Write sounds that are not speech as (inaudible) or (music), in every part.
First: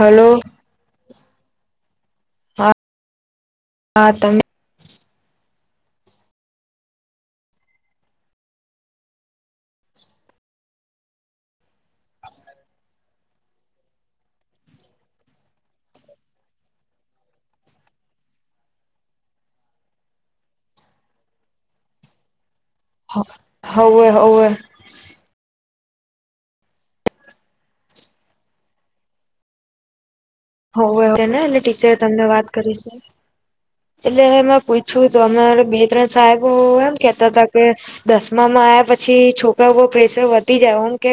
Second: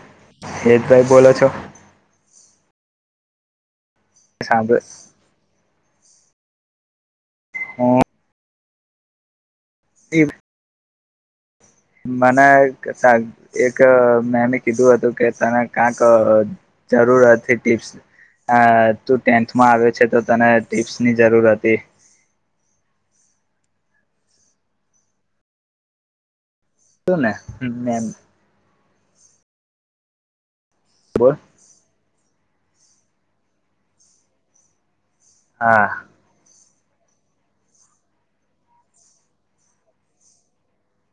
hello હ જ ભાઈ બોલો છો હા હા તમે સાંભળ હમ એ મને એક મેમે કીધું હતું કે તને ક્યાંક જરૂર હતી ટીપ્સ તું ટેન્થમાં આવે્યો છે તો તને ટીપ્સ ની જરૂર હતી હવે હવે શું ને એમ હોય બોલ ને એ ટીચર તમને વાત એટલે પ છું તો અમા બે હા ત્રણ સાહેબોય મ કેતા હતા કે દસમામાં આવ્યા પછી છોકરા ઉપ પ્રેેશર વધી જાય ઓમ કે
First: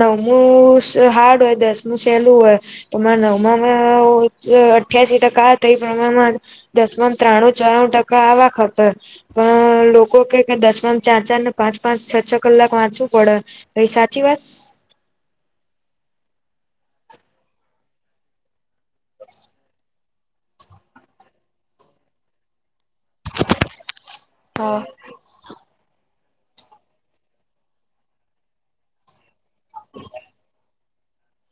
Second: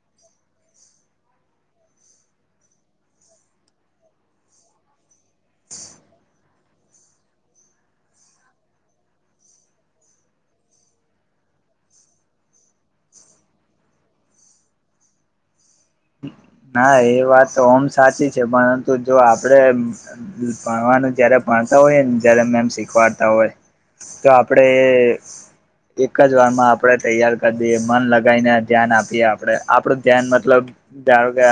નવમું હાર્ડ હોય દસમું સહેલું હોય તોરે નવ અઠ્યાસીી ટકા કા ત એ પ્રમામાં દસમામ ત્રાણું ચારણું ટકા આવા ખતર પણ લોકો કે કે દસમાન ચાર ચાર ને પાંચ પાંચ છ છ કલાક વાંચવું પડે પઈ સાચી વાત ના એ વાત તો આમ સાચી છે પણ તો જો આપડે ભણવાનું જયારે માણતા હોય જ મેમ શીખ વાડતા હોય તો આપડે હા એક એક જ વારમાં આપડણે તૈયાર કરી દઈએ મન લગાવીને ધ્યાન આપીએ આપડે આપડું ધ્યાન મતલબ ધારો કે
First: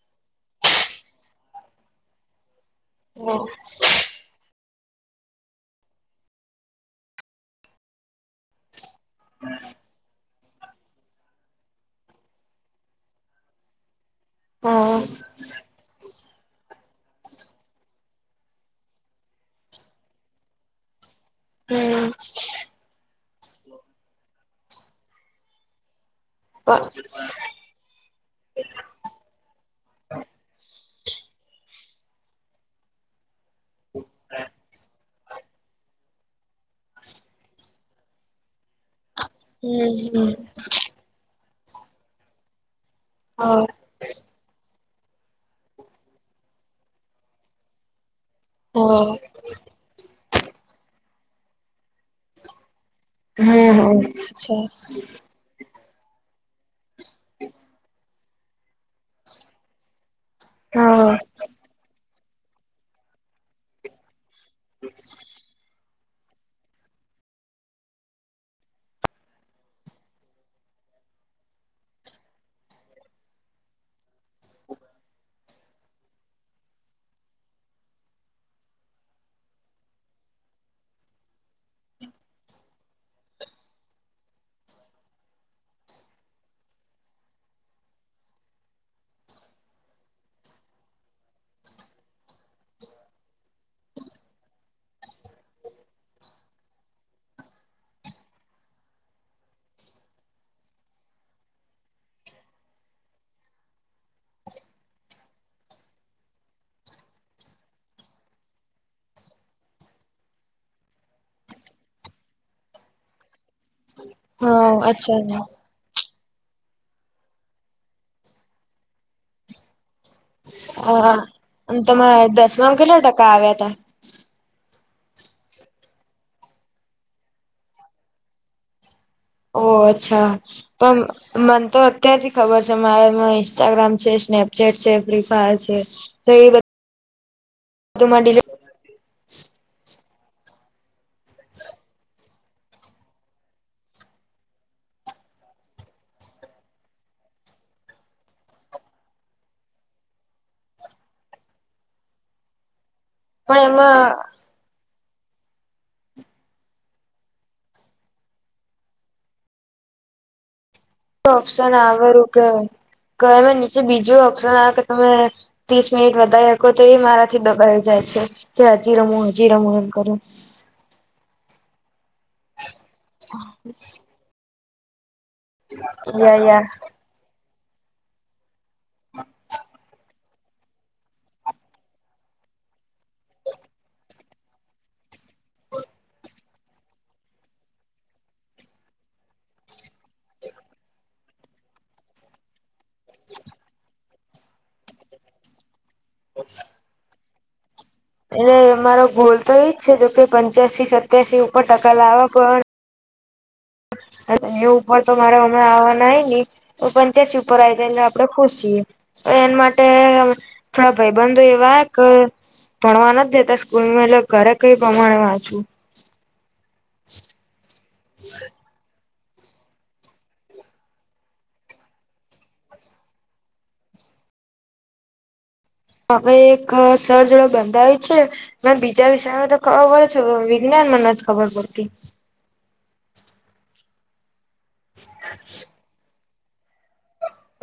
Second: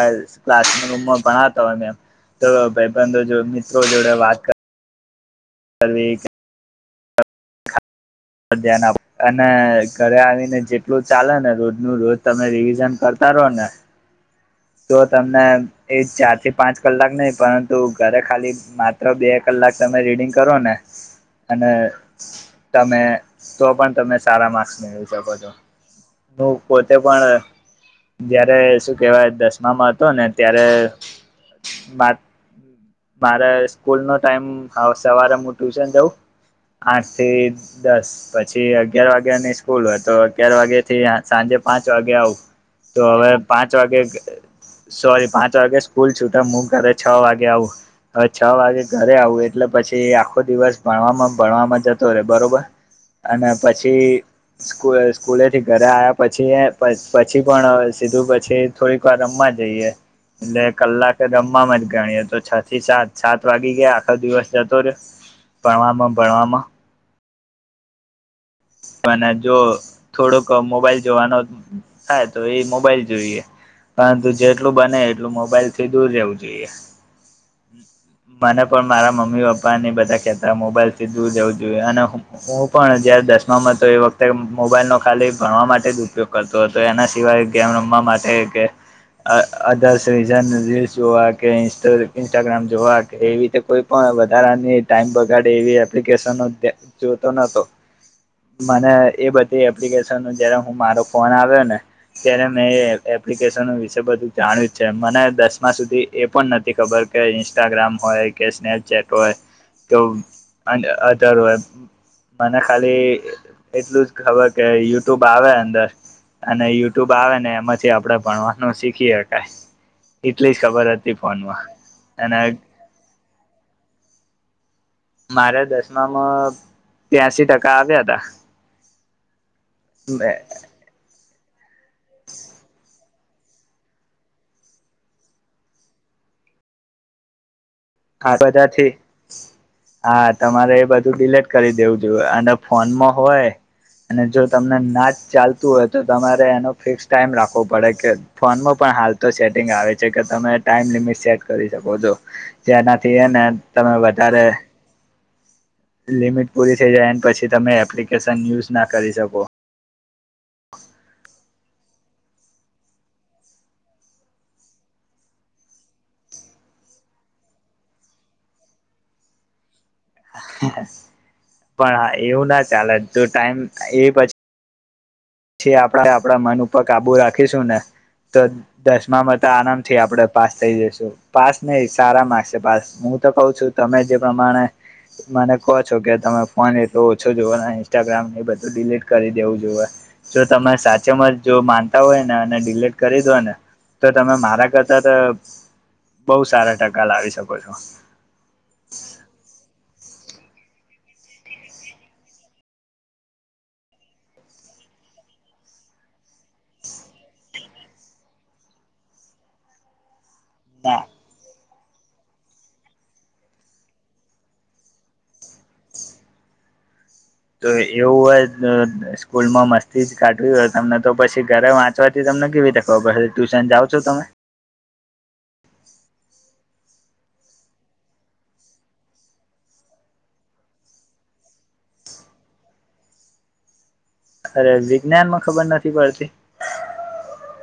ક્લાસ રૂમમાં ભણાતાયને એમ તો ભાઈબંધો જો મિત્રો જોડે વાત કર હ ધ્યાન આપ અને ઘરે આવીને જેટલું ચાલે ને રોજ નું રોજ તમે રિવિઝન કરતા રહો ને તો તમને એ ચાર થી પાંચ કલાક નહી પરંતુ ઘરે ખાલી માત્ર બે કલાક તમે રીડિંગ કરો ને અને તમારા તમે તો પણ તમે સારા માર્ક્સ મેળવી શકો છો હું પોતે પણ જયારે શું કેહેવાય દસમામાં હતો ને ત્યારે બાત મારે સ્કૂલ નો ટાઈમ હ સવારે હ ટ્યુશન જઉં આઠ થી દસ પછી અગિયાર વાગ્યાની સ્કૂલ હોય તો દસમામાં અગયાર વાગ્યા થી સાંજે પાંચ વાગે આવું તો હવે પાંચ વાગે સોરી પાંચ વાગે સ્કૂલ છૂટ હું ઘરે છ વાગે આવું હ છ વાગે ઘરે આવું એટલે પછી આખો દિવસ ભણવામાં ભણવામાં જ બરોબર અને પછી કેટલા સ્કૂલેથી ઘરે આવ પછી પછી પણ સીધું પ છે થોડીક રમવા જઈએ એટલે કલાકે રમવામાં જ ગણીએ તો છ થી સાત સાત વાગી ગયા આખો દિવસ જતો ર્યો પણમાં બણમાં મને જો થોડોક મોબાઈલ જોવાનો થાય તો એ મોબાઈલ જોઈએ પરંતુ જેટલું બને એટલું મોબાઈલ થી દૂર રહેવું જોઈએ મને પણ મારા મમ્મી પપ્પાને બધા કહેતા મોબાઈલ થી દૂર રહેવું જોઈએ અને હું પણ જયાર દસ વખતે મોબાઈલ નો ખાલી ભણવા માટે જ ઉપયોગ કરતો હતો એના સિવાય ગેમ રમવા માટે કે અર્ ર રીલસ જોવા કે ઇન્સ્ટાગ્રામ જોવા કે એવી રીતે કોઈ પણ વધારાની ટાઈમ બગાડે એવી એપ્લિકેશ જોતો નતો મને એ બધી એપ્લિકેશનો જારે હું મારો ફોન આવ્યો ને ત્યારે મેં એ એપ્લિકેશન વિશે બધું જાણ્યું જ છે મને દસમા સુધી એ પણ નથી ખબર કે ઇન્સ્ટાગ્રામ હોય કે સ્નેપચેટ હોય તો અધર હોય મને ખાલી એટલું જ ખબર કે યુટ્યુબ આવે અંદર અને યુટ્યુબ આવે ને એમાંથી આપણે ભણવાનું શીખી શકાય એટલી જ હ ખબર હતી ફોનમાં અને તમારે અને દસમાંમાં કેટલા ટકા આવ્યા હતા મારે દસમામાં ત્યાસીી ટકા આવ્યા હતા ઓ અચ્છા પણ (inaudible) તો અત્યારથી ખબર છે મારે માં ઇન્સ્ટાગ્રામ છે સ્નેપચેટ છે ફ્રીલીફાયર છે તો એ બધા આા બધા છે હા તમારે એ બધું ડિલેટ કરી દેવું જોઈએ અને ફોનમાં હોય અને જો તમને ના જ ચાલતું હોય તો તમારે એનો ફિક્સ ટાઈમ રાખવો પડે કે ફોનમાં પણ હાલ તો સેટિંગ આવે છે કે તમે ટાઈમ લિમિટ સેટ કરી શકો છો જેના ને પણ તમે એમાં વધારે લિમિટ પૂરી થઈ જાય એ પછી તમે એપ્લિકેશન યુઝ ના કરી શકો ઓપ્શન આવેરું કે નીચે બીજું ઓપ્શન આવે કે તમે ત્રીસ મિનિટ વધારે હકો તો એ મારાથી દબાઈ જાય છે કે હજી રમું હજી રમું એ કરો પણ હા એવું ના ચાલે તો ટાઈમ એ પછી જે આપણા યા આપણા મન યા ઉપર કાબુ રાખ કે શું ના તો દસમા માં તો આરામ થી આપડે પાસ થઈ જશુ પાસ ની સારા માર્ક્ છે પાસ હું તો કઉ છું તમે જે પ્રમાણે મને કહો છો કે તમે ફોન એ તો ઓછો જોવને ઇન્સ્ટાગ્રામ એ બધું ડિલીટ કરી દેવું જોએ જો તમે સાચે મર જો માનતા હોય ને અને ડિલીટ કરી દો ને તો તમે મારા કરતાં તો બઉ સારા ટકા લાવી શકો (inaudible) એટલે અમારો ગોલ તો એજ છે જો કે પંચ્યાસી સત્યાસી ઉપર ટકા લાવવા પણ એ ઉપર તો મારે અમે આવવાનાય ને તો પંચ્યાસી ઉપર આવી જાય એલે આપડે ખુશ છીએ તો એના માટે થોડા ના ભાઈ બંધો એવા ભણવા નથી દેતા સ્કૂલમાં એટલે ઘરે કઈ પ્રમાણે વાંચું તો એવું હોય સ્કૂલ માં મસ્તી જ કાઢવી હોય તમને તો પછી ઘરે વાંચવાથી તમને કેવી તખવા પી ટ્યુશન જાવ છો તમે હવે એક સર જોડે બંધાવી છે મેને બીજા વિષયમાં તો ખબર છે વિજ્ઞાનમાં નથી ખબર પડતી અરે વિજ્ઞાન માં ખબર નથી પડતી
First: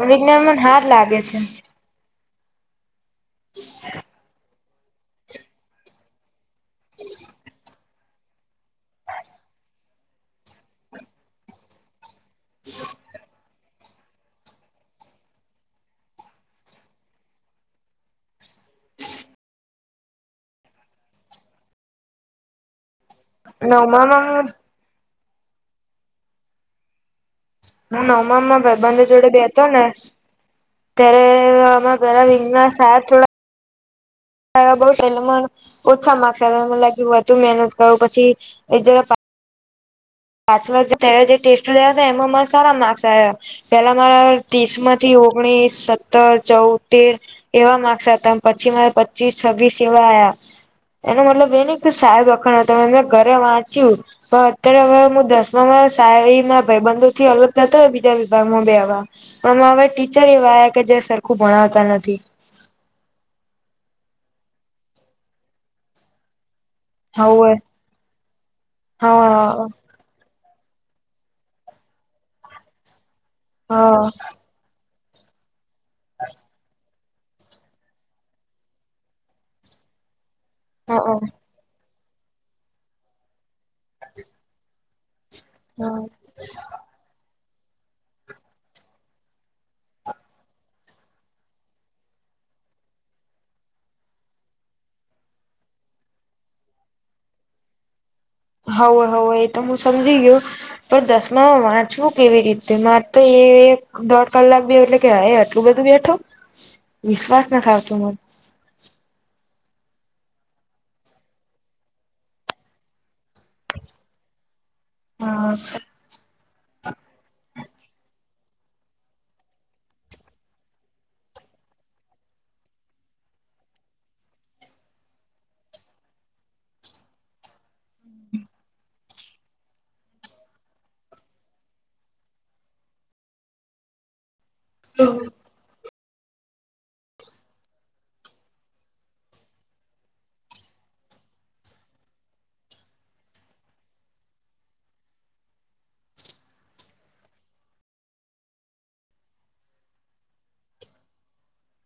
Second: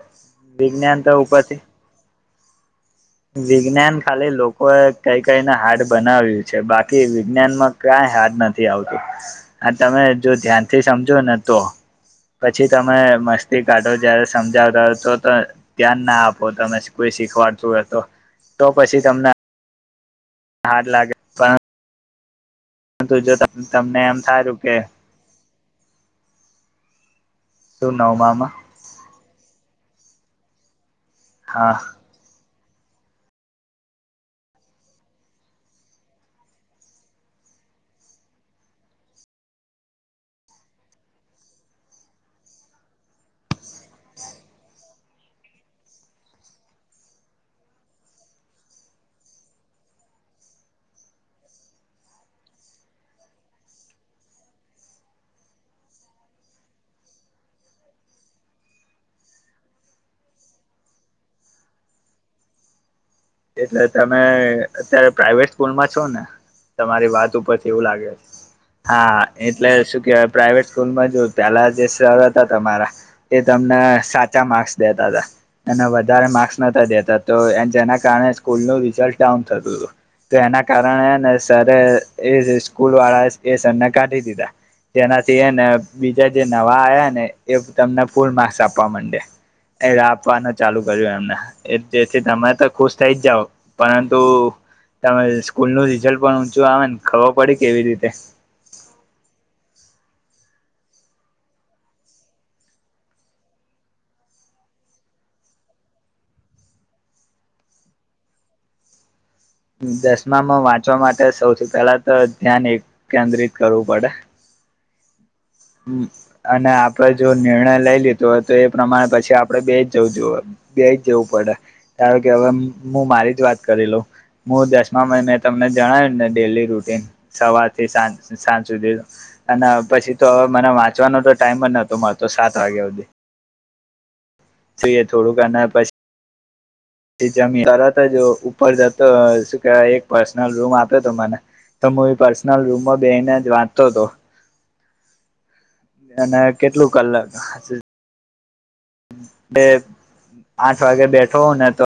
વિજ્ઞાન મને હાર્ડ વિજ્ઞાન તો લાગે છે ઉપરથી વિજ્ઞાન ખાલી લોક લોકો કઈ કઈને હાર્ડ બનાવ્યું છે બાકી વિજ્ઞાનમાં કાંઈ હાર્ડ નથી આવતું આ તમે જો ધ્યાનથી સમજો ને તો પછી તમે મસ્તી કાઢો જ્યારે સમજાવતા હોય તો તો ધ્યાન ના આપો તમે કોઈ શીખવાડતું તો તો પછી તમને હાડ લાગે પણ જો તમને એમ નવમામાં થાયું કે હું નવમામાં ભઈ બંધ જોડે બે તો ના ત્યારે હા આમાં પેલા વિંગનાસ તા થોડા બ એ મ ઓછા માર્સ મને લાગ વધુ મહેનત કરું પછી એ જરા પાચ પ જે ટેસ્ટ લયા હતા એમાં મારા સારા માર્ક્સ આવ્યા પેલા મારા ત્રીસ માંથી ઓગણીસ સત્તર ચૌતેર એવા માર્ક્સ હતા પછી મારા પચીસ છ્વીસ એવા આવ એનો મતલબ એને સાહેબ વખાણ હતો મેં ઘરે વાંચ્યું પણ અત્યારે હવે દસમામાં શ ભાઈબંધો થી અલગ થતા હોય બીજા વિભાગમાં બે આવા પણમાં હવા ટીચર એવા આવ્યા કે જે સરખું ભણાવતા નથી એટલે તમે અત્યારે પ્રાઈવેટ સ્કૂલમાં છો ને તમારી વાત આવું ઉપરથી એવું લાગે છે હા એટલે શું કે પ્રાઈવેટ સ્કૂલમાં જો પેલા જે સર હતા તમારા એ હા તમને સાચા માર્ક્સ બે તા હતા એને વધારે માર્ક્સ નતા દેતા તો તો જેન કારણે સ્કૂલ નું રિઝલ્ટ ડાઉન થતું હતું તો એના કારણે ને સરારે એ સ્કૂલ વાળા એ સને કાઢી દીધા તેના તેને બીજા જે નવા આવ્યા ને એ તમને ફૂલ માસ આપવા માંડે એ આપવાનું ચાલુ કર્યું એમને જેથી તમે તો ખુશ થઈ જ જાઓ પરંતુ તમે સ્કૂલ નું રીઝલ્ટ પણ ઊંચું આવે ને ખબર પડી કેવી રીતે હવવે હોવવે એ તો હું સમજી ગયયો પણ દસમામાં વાંચવું કેવી રીતે મારે તો એ એક દોઢ કલાક બે એટલે કે હ આટલું બધું બેઠો વિશ્વાસ નાખાવતો મને દસમામાં વાંચવા માટે સૌથી પહેલા તો ધ્યાન એક કેન્દ્રિત કરવું પડે હા હ અને આપડે જો નિર્ણય લઈ લીધ જોય તો એ પ્રમાણે પછી આપડણે બે જ જવું જો બે જ જવું પડે કારણ કે હવે હું મારી જ વાત કરી લઉં હું દસમા મહિ મે તમને જણાવ્યું ને ડેલી રૂટીન સવારથી સાંજ સાંજ સુધી અને પછી તો હવે મને વાંચવાનો તો ટાઈમ જ નતો મળતો સાત વાગ્યા સુધી જોઈએ થોડુંક ના પછી એ જમીન તરત જ ઉપર જતો શું કેવાય એક પર્સનલ રૂમ આપ્યો હતો મને તો હું એ પર્સનલ રૂમમાં બેને જ વાંચતો હતો અને કેટલું કલાક હ બે આઠ વાગે બેઠો ને તો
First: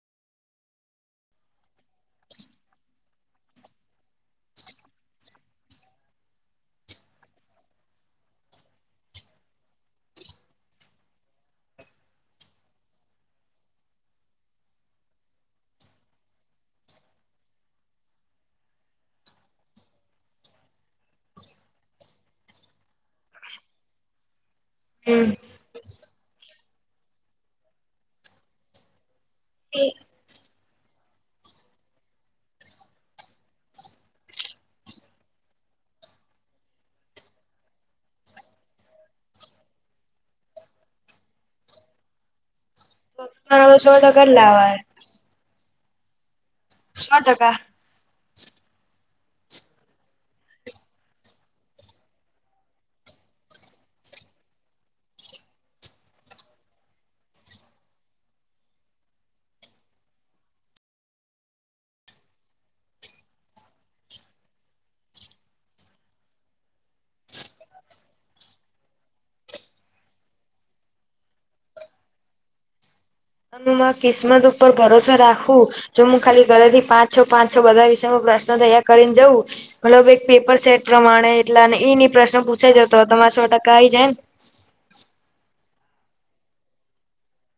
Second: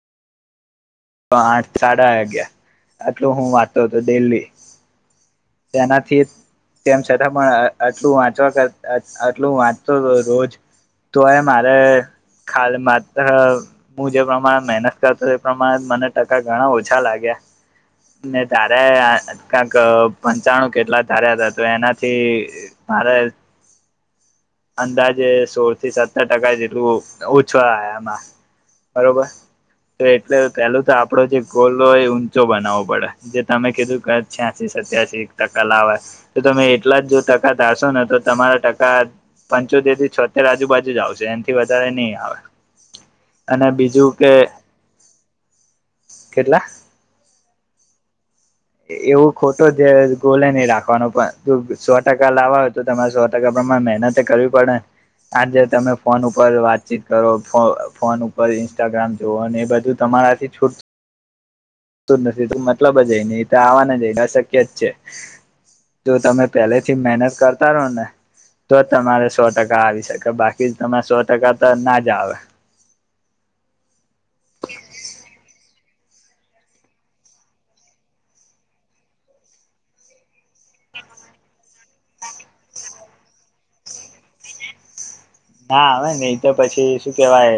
તો આઠ સાડા અગયા આટલું હું વાંતો હતો દિલ્હી તેનાથી તેમ છતાં પણ આટલું વાંચવા આટલું વાંચતો રોજ તો એ મારે ખ માત્ર હું જે પ્રમાણે મહેનત કરતો એ પ્રમાણે મને ટકા ઘણા ઓછા લાગ્યા ને તારે કંક પંચાણું કેટલા ધાર્યા હતા તો એનાથી મારે અંદાજે સો થી સત્તર ટકા જેટલું ઓછવામાં બરોબર તો એટલે પેલું તો આપડો જે ગોલ હોય ઊંચો બનાવવો પડે જે તમે કીધું કે છ્યાસી સત્યાસી ટકા લાવવાય તો તમે એટલા જ જો ટકા ધારશો ને તો તમારા ટકા પંચોતેર થી છોતેર આજુબાજુ જ આવશે એનાથી વધારે નહી આવે અને છો તો બીજું કે કેટલાવા કેટલા શો ટકા એવું ખોટો જે ગોલે નહી રાખવાનો પણ ત સો ટકા લાવવા હોય તો તમારે સો ટકા પ્રમાણે મહેનત કરવી પડેને આજે તમે ફોન ઉપર વાતચીત કરો ફોન ઉપર ઇન્સ્ટાગ્રામ જોવો એ બધું તમારાથી છૂટ ું નથી તું મતલબ જ ન તો આવવાને જ અશક્ય જ છે તો તમે પહેલેથી મહેનત કરતા રહો ને તો જ તમારે સો ટકા આવી શકે બાકી તરે સો ટકા તો ના જ આવે કિસ્મત ઉપર ભરોસો રાખવું જો હું ખાલી ઘરેથી પાંચ છો પાંચ છો બધા વિશે પ્રશ્ન તૈયાર કરી ને જઉં હલો પેપર સેટ પ્રમાણે એટલા ઈની પ્રશ્ન પૂછાય જ તો તમારે સો ટકા આવી જાય ના આવે નને એ તો પછી શું કેવાય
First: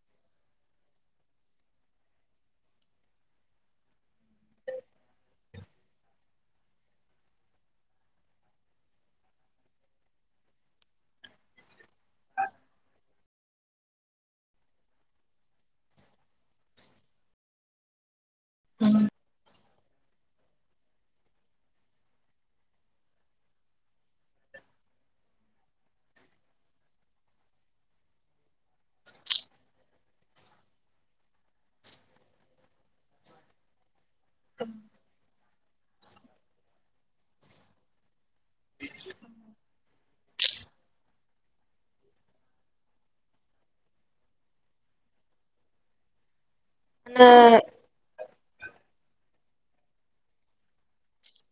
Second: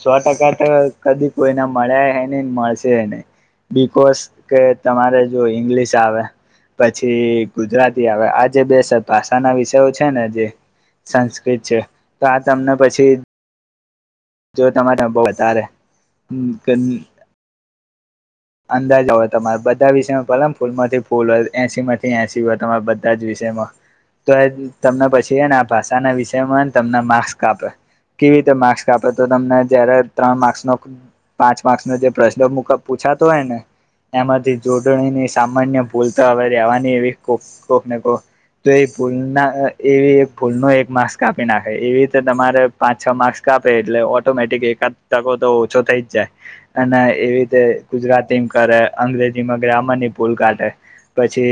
સો ટકા તો કદી કોઈને મળ્યા હ નહીને મળશે નઈ બકોસ કે તમારે જો ઈંગ્લિશ આવે પછી ગુજરાતી આવે આ જે બે ભાષાના વિષયો છે ને જે સંસ્કૃત છે તો આ તમને પછી જો તમારે બહ બારે અંદાજ હોય તમારે બધા વિષયમાં પેલા ફૂલમાંથી ફૂલ હોય એસી માંથી એસી હોય તમારા બધા જ વિષયમાં તો એ તમને પછીને આ ભાષાના વિષયમાંને તમને માર્સ કાપે કેવી રીતે માર્સ કાપે તો તમને જયારે ત્રણ માર્સનો પાંચ માર્સનો જે પ્રશ્ન પૂછા હોય ને એમાંથી જોડણીની સામાન્ય ભૂલ તો હવે રહેેવાની એવી કોક કોક ને કોક તો એ ભૂલના એવી એક ભૂલ ન એક માર્ક્સ કાપી નાખે એવી રીતે તમારે પાંચ છ માર્ક્સ કાપે એટલે ઓટોમેટિક એકાદ તકો તો ઓછો થઈ જ જાય અને ને એવી રીતે અને ગુજરાતીમાં કરે અંગ્રેજીમાં ગ્રામરની ભૂલ કાઢે પછી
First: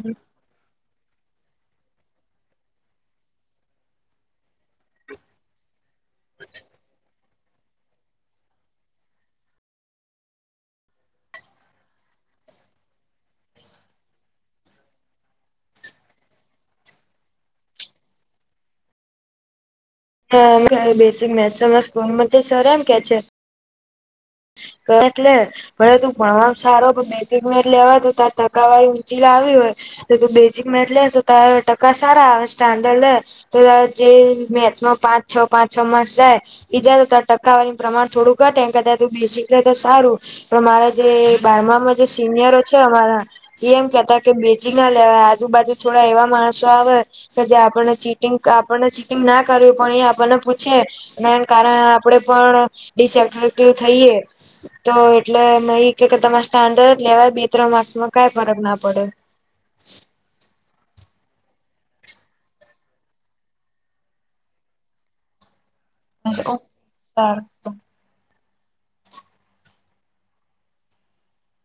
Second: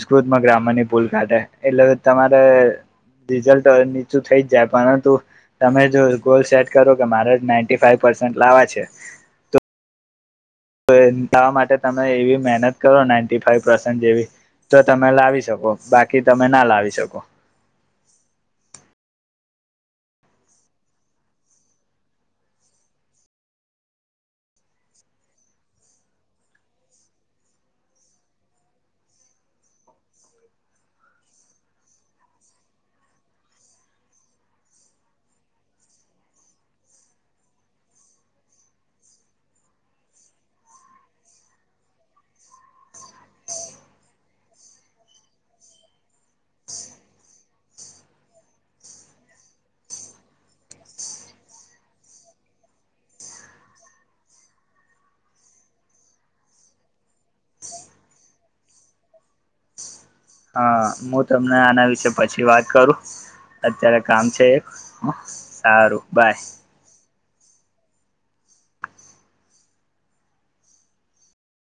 હમ ગ્રામરની ભૂલ કાઢે એટલે તમારે રિઝલ્ટ નીચું થઈ જ જાય પરંતુ તમે જો ગોલ સેટ કરો કે મારે જ નાઈન્ટી ફાાઈવ પર્સન્ટ લાવવાે છે તો તોવા માટે તમે એવી મહેનત કરો નાઇન્ટી ફાઈવ પસન્ટ જેવી તો તમે લાવી શકો બાકી તમે ના લાવી શકો હા બેસિક મેથસ સ્કૂલમાં સર એમ કે છે લે ભલે તું ભણવાનું સારો બેઝિક મેચ લેવા તો તાર ટકાવારી ઊંચી લ આવી હોય તો તું બેઝિક મેચ લે તો તાર ટકા સારા આવે સ્ટાન્ડર્ડ લે તો ત જે મેથમાં પાંચ છ પાંચ છ માર્સ જાય ઈજા તો ત ટકાવારીનું પ્રમાણ થોડું ઘટેને કદા તું બેઝિક એ તો સારું પણ મારા જે બારમામાં જે સિનિયરો છે અમારા એ એમ કેહેતા કે બેજિંગ ના લેવાય આજુબાજુ થોડા એવા માણસો આવે કે જે આપણને ચીટિંગ આપણને ચીટિંગ ના કરવી પણ એ આપણને પૂછે એના કારણે આપણે પણ ડિસટક્ટિવ થઈએ તો એટલે મે એઈ કે કે તમારે સ્ટાન્ડર્ડ લેવાય બે ત્રણ માર્ક્સમાં કઈ ફરક ના પડે હા હું તમને આના વિશે પછી વાત કરું અત્યારે કામ છે એક સારું બાય પારક